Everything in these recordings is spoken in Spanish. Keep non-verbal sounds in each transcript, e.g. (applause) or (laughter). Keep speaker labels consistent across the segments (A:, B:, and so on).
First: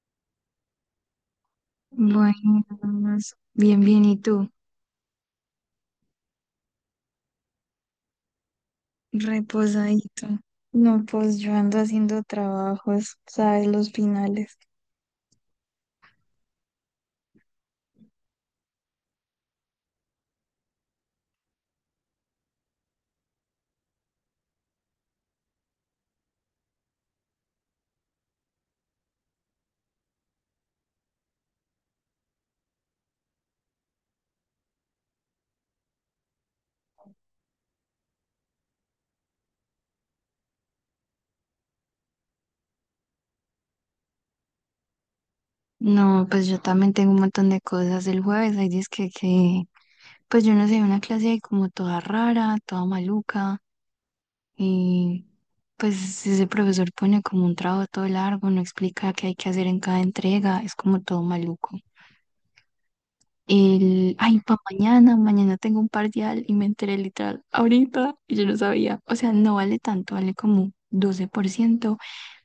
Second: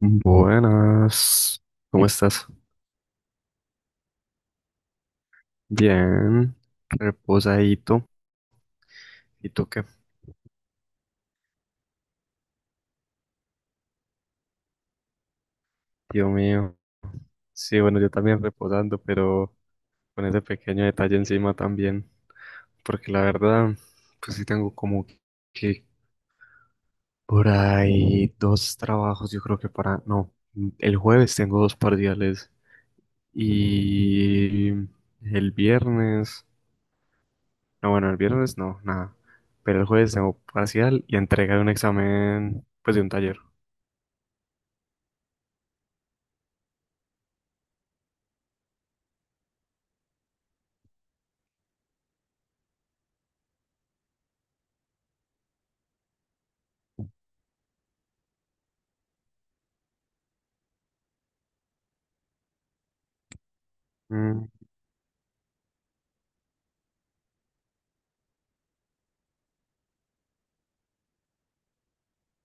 A: Buenas, ¿cómo
B: Bueno,
A: estás?
B: pues, bien, bien, ¿y tú?
A: Bien, reposadito. ¿Y tú qué?
B: Reposadito. No, pues yo ando haciendo trabajos, ¿sabes? Los finales.
A: Dios mío. Sí, bueno, yo también reposando, pero con ese pequeño detalle encima también, porque la verdad, pues sí tengo como que por ahí dos trabajos, yo creo que para, no, el jueves tengo dos parciales y el viernes. No, bueno, el viernes no, nada. Pero el jueves tengo parcial y entrega de un examen, pues de un taller.
B: No, pues yo también tengo un montón de cosas. El jueves hay disque que, pues yo no sé, una clase ahí como toda rara, toda maluca. Y pues ese profesor pone como un trabajo todo largo, no explica qué hay que hacer en cada entrega, es como todo maluco. El, ay,
A: Mm,
B: pa' mañana, mañana tengo un parcial y me enteré literal ahorita y yo no sabía. O sea, no vale tanto, vale como 12%,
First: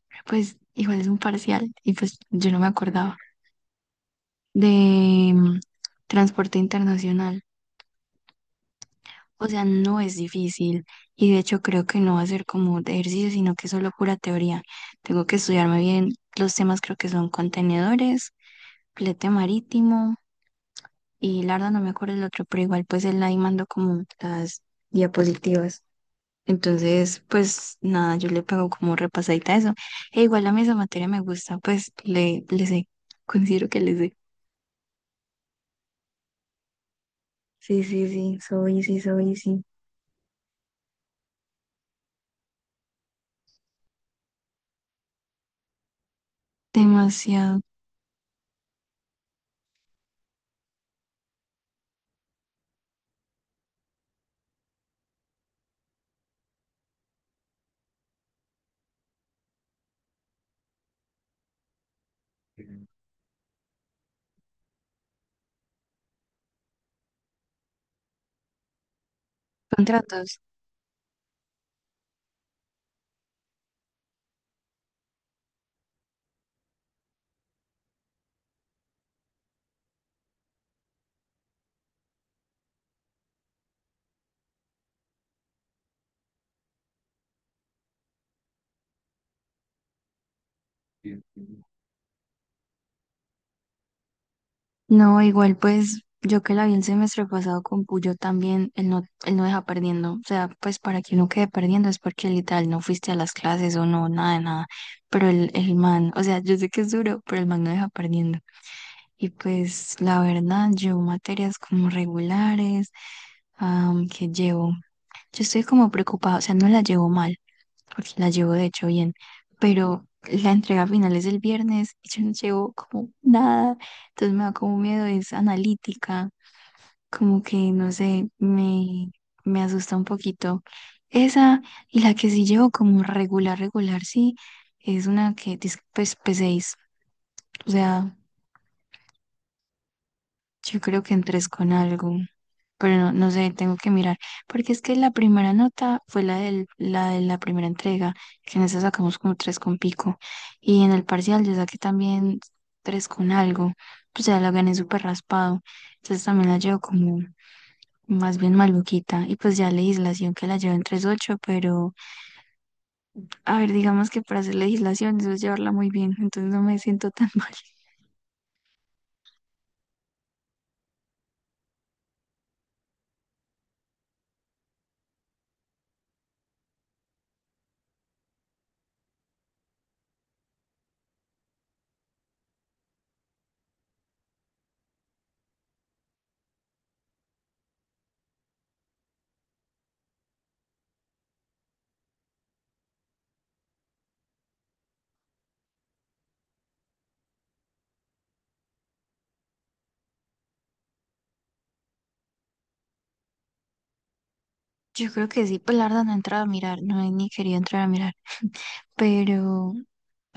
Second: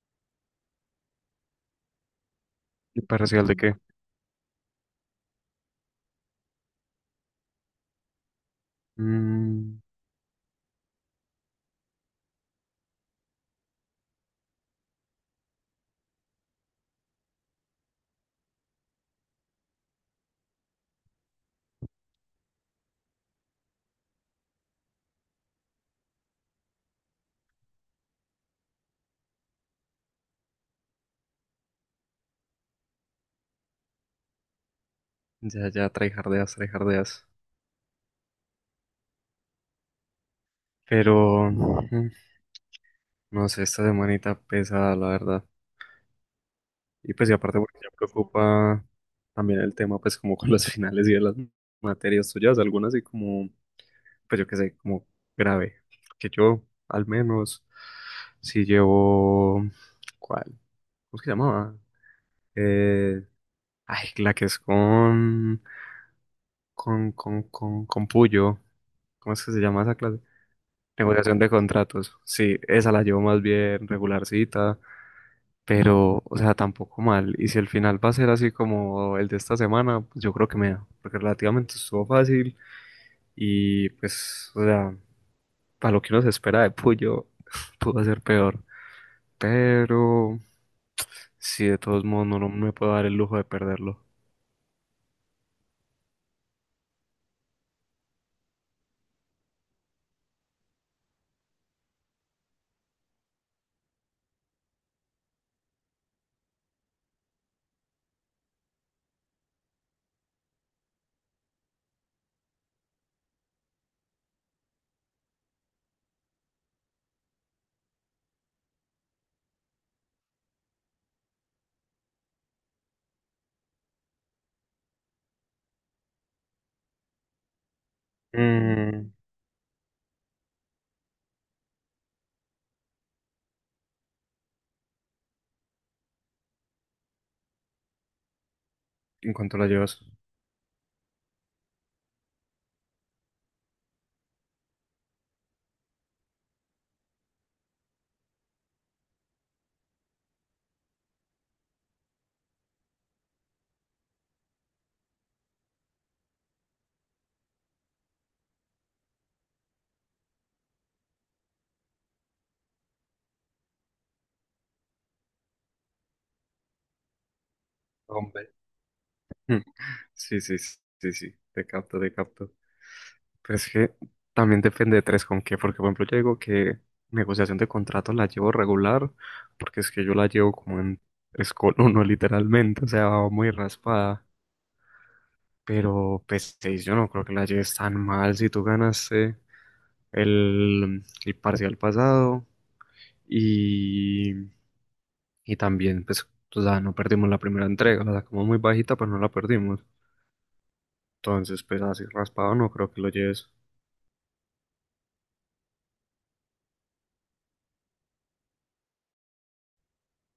B: pero pues igual es un parcial y pues yo no me
A: ¿y
B: acordaba.
A: parcial de qué?
B: De mm, transporte internacional. O sea,
A: Mm,
B: no es difícil y de hecho creo que no va a ser como de ejercicio, sino que solo pura teoría. Tengo que estudiarme bien los temas, creo que son contenedores, flete marítimo. Y la verdad no me acuerdo el otro, pero igual pues él ahí mandó como las diapositivas. Entonces, pues nada, yo le pego como repasadita a eso. E igual a mí esa materia me gusta, pues le sé, considero que le sé.
A: ya, ya, tryhardeas, tryhardeas.
B: Sí, sí, sí, soy, sí, soy, sí.
A: Pero, no sé, esta semanita pesa, la verdad. Y pues, y aparte,
B: Demasiado.
A: porque me preocupa también el tema, pues, como con los (laughs) finales y de las materias tuyas, algunas y como, pues yo qué sé, como grave. Que yo, al menos, si llevo, ¿cuál? ¿Cómo es que se llamaba? Eh, Ay, la que es con, con Puyo. ¿Cómo es que se llama esa clase?
B: Contratos.
A: Negociación de contratos. Sí, esa la llevo más bien regularcita, pero, o sea, tampoco mal. Y si el final va a ser así como el de esta semana, pues yo creo que me da, porque relativamente estuvo fácil y pues, o sea, para lo que uno se espera de Puyo, (laughs) pudo ser peor. Pero, sí, de todos modos, no, no me puedo dar el lujo de perderlo.
B: No, igual pues yo que la vi el semestre pasado con Puyo también, él no deja perdiendo. O sea, pues para que no quede perdiendo es porque literal no fuiste a las clases o no, nada de nada. Pero el man, o sea, yo sé que es duro, pero el man no deja perdiendo. Y pues la verdad, llevo materias como regulares, que llevo yo estoy como preocupada, o sea, no la llevo mal, porque la llevo de hecho bien, pero la entrega final es el viernes y yo no llevo como nada, entonces me da como miedo, es analítica, como que no sé, me,
A: Mm,
B: me asusta un poquito. Esa y la que sí llevo como regular, regular, sí, es una que dice pues P6 o sea,
A: ¿en cuanto la llevas?
B: yo creo que en 3 con algo. Pero no, no sé, tengo que mirar, porque es que la primera nota fue la del, la de la primera entrega, que en esa sacamos como 3 con pico, y en el parcial yo saqué también 3 con algo, pues ya la gané súper raspado, entonces también la llevo como más bien maluquita, y pues ya legislación que la llevo en 3.8, pero a ver, digamos que para hacer legislación eso es llevarla muy bien, entonces no me siento tan (laughs) mal.
A: Hombre. Sí, sí, sí, sí, sí, te capto, te capto. Pero es que también depende de tres con qué, porque por ejemplo yo digo que negociación de contrato la llevo regular, porque es que yo la llevo como en escol (laughs) uno literalmente, o sea, va muy raspada. Pero P6 yo no creo que la lleves tan mal si tú ganaste el parcial pasado y, y también pues, o sea, no perdimos la primera entrega, la sacamos muy bajita, pero no la perdimos. Entonces, pues así raspado no creo que lo lleves.
B: Yo creo que sí, pues la verdad no he entrado a mirar, no he ni querido entrar a mirar, pero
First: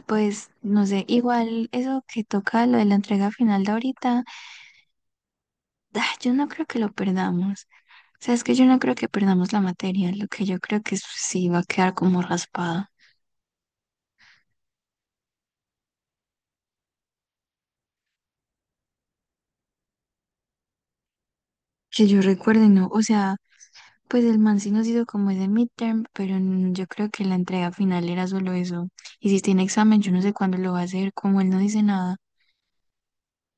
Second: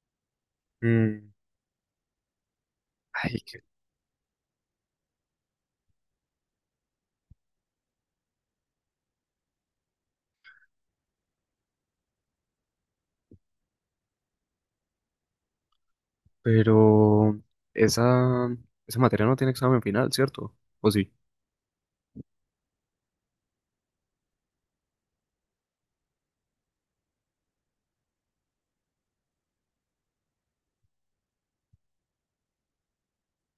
B: pues no sé,
A: Mm.
B: igual eso que toca lo de la entrega
A: Ay,
B: final
A: qué-
B: de ahorita, ah, yo no creo que lo perdamos. O sea, es que yo no creo que perdamos la materia, lo que yo creo que sí va a quedar como raspada.
A: pero esa, esa materia no tiene examen final, ¿cierto? O sí.
B: Que yo recuerde, no, o sea, pues el man sí nos hizo como ese midterm, pero yo creo que la entrega final era solo eso. Y si tiene examen, yo no sé cuándo lo va a hacer, como él no dice nada.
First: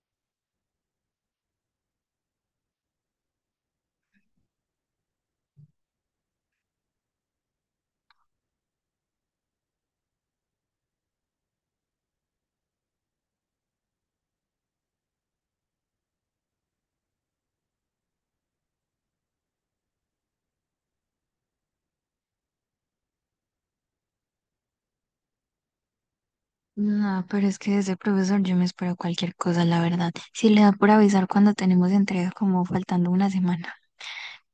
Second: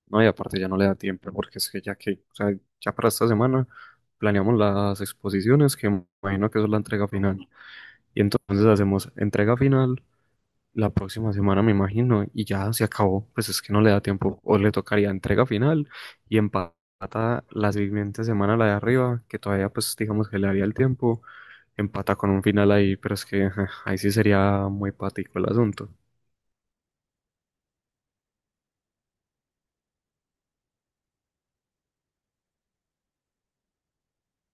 A: No, y aparte ya no le da tiempo, porque es que ya que, o sea, ya para esta semana planeamos las exposiciones, que me imagino que eso es la entrega final. Y entonces hacemos entrega final la próxima semana, me imagino, y ya se acabó. Pues es que no le da tiempo. O le tocaría entrega final y empata la siguiente semana la de arriba, que todavía, pues digamos que le daría el tiempo. Empata con un final ahí, pero es que ajá, ahí sí sería muy patico el asunto.
B: No, pero es que de ese profesor yo me espero cualquier cosa, la verdad. Si le da por avisar cuando tenemos entrega, como faltando una semana.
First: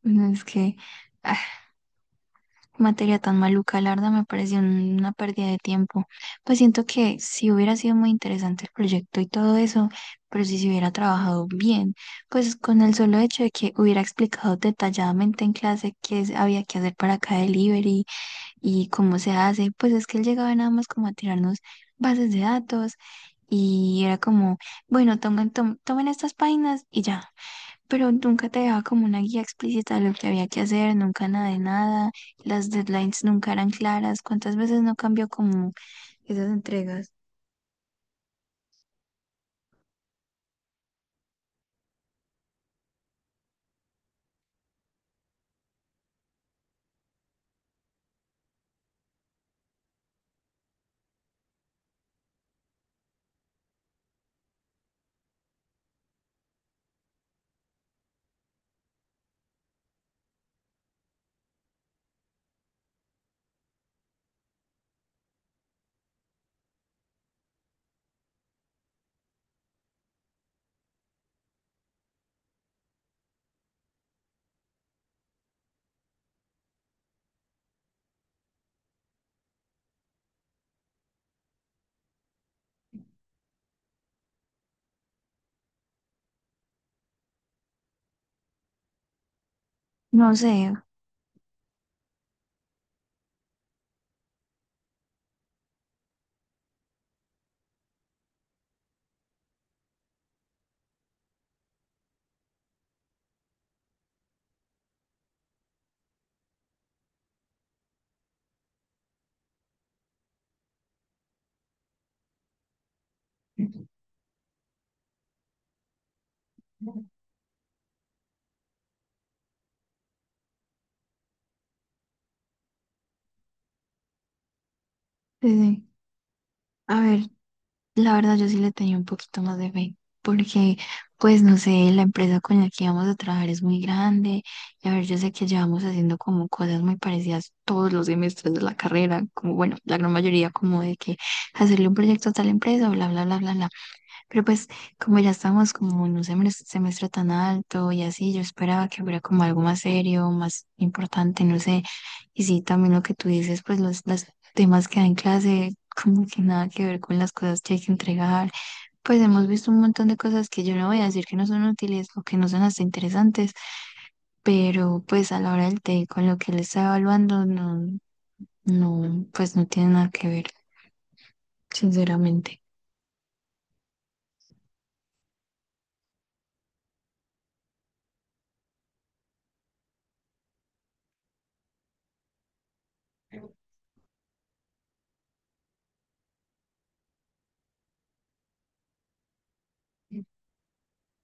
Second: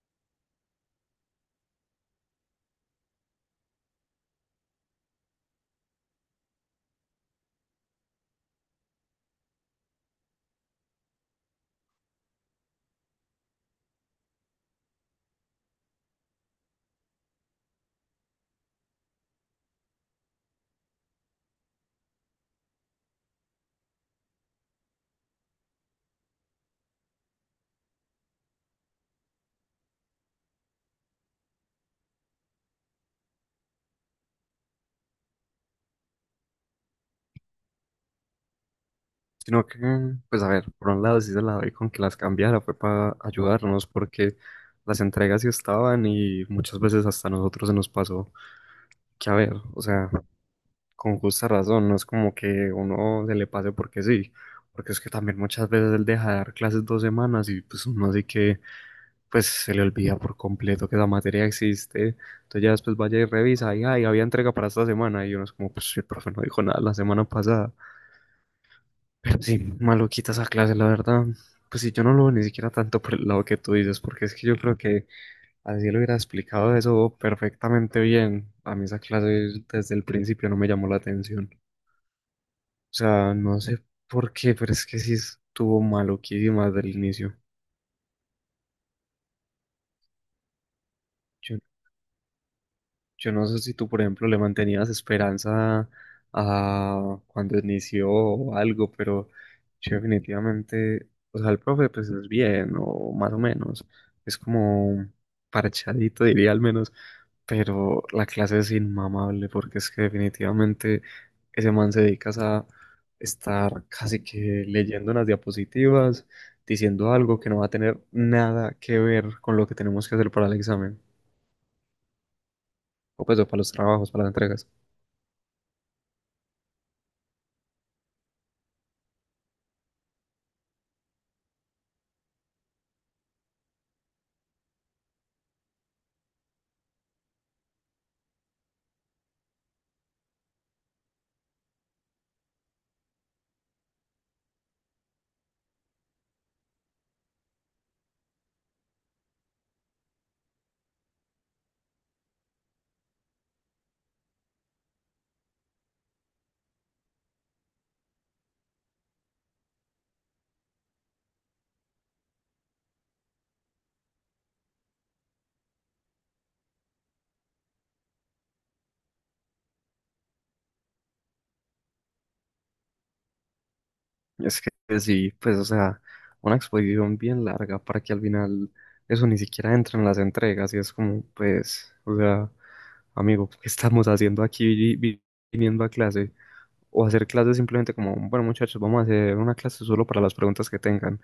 B: No, es que ah, materia tan maluca, la verdad me pareció una pérdida de tiempo. Pues siento que si hubiera sido muy interesante el proyecto y todo eso, pero si se hubiera trabajado bien, pues con el solo hecho de que hubiera explicado detalladamente en clase había que hacer para cada delivery y cómo se hace, pues es que él llegaba nada más como a tirarnos bases de datos y era como, bueno, tomen, tomen estas páginas y ya. Pero nunca te dejaba como una guía explícita de lo que había que hacer, nunca nada de nada, las deadlines nunca eran claras, ¿cuántas veces no cambió como esas entregas?
A: Sino que, pues a ver, por un lado sí se la doy con que las cambiara, fue para ayudarnos, porque las entregas sí estaban y muchas veces hasta a nosotros se nos pasó que, a ver, o sea, con justa razón, no es como que uno se le pase porque sí, porque es que también muchas veces él deja de dar clases dos semanas y pues uno así que pues se le olvida por completo que esa materia existe. Entonces ya después vaya y revisa, y ay, había entrega para esta semana. Y uno es como, pues si el profe no dijo nada la semana pasada. Pero sí, maluquita esa clase, la verdad. Pues sí, yo no lo veo ni siquiera tanto por el lado que tú dices, porque es que yo creo que así lo hubiera explicado eso perfectamente bien. A mí esa clase desde el principio no me llamó la atención. O sea, no sé por qué, pero es que sí estuvo maluquísima desde el inicio.
B: No sé.
A: Yo Yo no sé si tú, por ejemplo, le mantenías esperanza a cuando inició o algo, pero yo definitivamente, o sea, el profe pues es bien, o más o menos, es como parchadito, diría al menos, pero la clase es inmamable porque es que definitivamente ese man se dedica a estar
B: Sí,
A: casi que leyendo unas diapositivas, diciendo algo que no va a tener nada que ver con lo que tenemos que hacer para el examen, o pues o para los trabajos, para las entregas.
B: sí. A ver, la verdad yo sí le tenía un poquito más de fe, porque pues no sé, la empresa con la que íbamos a trabajar es muy grande, y a ver, yo sé que llevamos haciendo como cosas muy parecidas todos los semestres de la carrera, como bueno, la gran mayoría como de que hacerle un proyecto a tal empresa, bla, bla, bla, bla, bla. Pero pues como ya estamos como en un semestre, semestre tan alto y así, yo esperaba que hubiera como algo más serio, más importante, no sé. Y sí, también lo que tú dices, pues los temas que da en clase, como que nada que ver con las cosas que hay que entregar. Pues hemos visto un montón de cosas que yo no voy a decir que no son útiles o que no son hasta interesantes, pero pues a la hora del té, con lo que él está evaluando, no, no, pues no tiene nada que ver, sinceramente.
A: Es que sí, pues, o sea, una exposición bien larga para que al final eso ni siquiera entre en las entregas y es como, pues, o sea, amigo, ¿qué estamos haciendo aquí viniendo a clase? O hacer clases simplemente como, bueno, muchachos, vamos a hacer una clase solo para las preguntas que tengan.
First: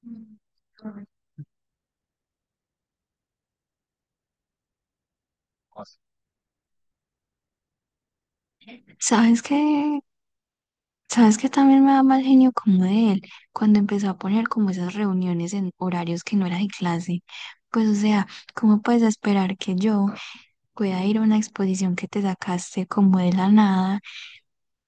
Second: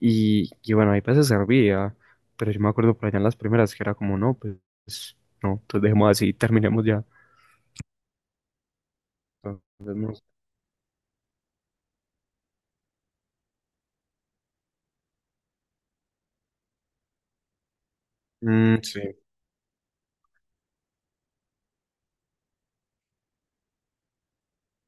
A: Y bueno, ahí veces servía, pero yo me acuerdo por allá en las primeras que era como, no, pues, no, entonces dejemos así, terminemos ya.
B: ¿Sabes
A: Entonces,
B: qué?
A: no sé.
B: ¿Sabes que también me da mal genio como de él? Cuando empezó a poner como esas reuniones en horarios que no era de clase. Pues o sea,
A: Mm,
B: ¿cómo
A: sí,
B: puedes esperar que yo pueda ir a una exposición que te sacaste como de la nada?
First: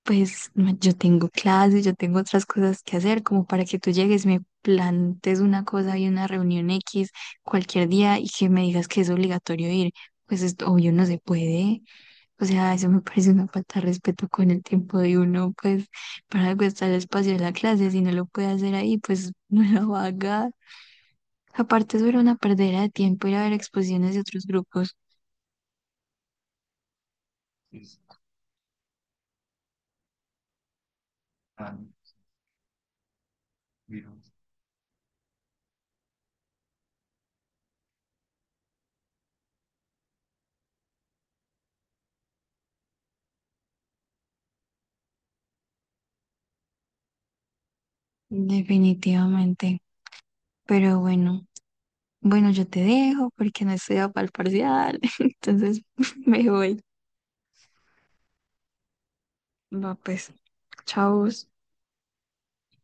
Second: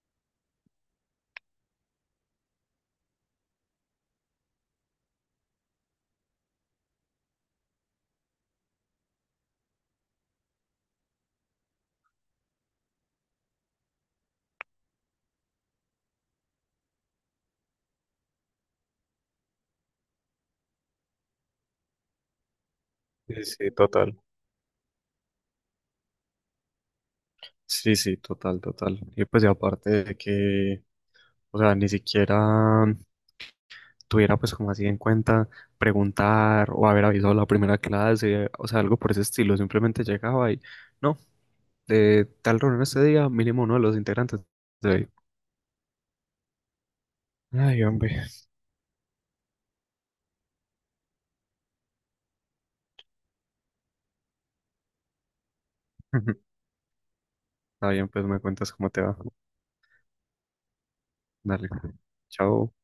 B: Pues no, yo tengo clases, yo tengo otras cosas que hacer, como para que tú llegues, me plantes una cosa y una reunión X cualquier día y que me digas que es obligatorio ir. Pues es obvio, no se puede. O sea, eso me parece una falta de respeto con el tiempo de uno, pues para algo está el espacio de la clase, si no lo puede hacer ahí, pues (laughs) no lo va a haga. Aparte, eso era una perdera de tiempo ir a
A: sí,
B: ver
A: sí,
B: exposiciones
A: total.
B: de otros grupos,
A: Sí, sí, total, total. Y pues y aparte de que, o sea, ni siquiera tuviera pues como así en cuenta preguntar o haber avisado la primera clase, o sea, algo por ese estilo, simplemente llegaba y, no, de tal reunión este día, mínimo uno de los integrantes. De ahí". Ay, hombre.
B: definitivamente. Pero bueno, bueno, yo te dejo porque no estoy para el parcial, (laughs) entonces (laughs) me
A: (laughs)
B: voy.
A: Está bien, pues me cuentas cómo te va.
B: Va, pues, chao.
A: Dale. Chao.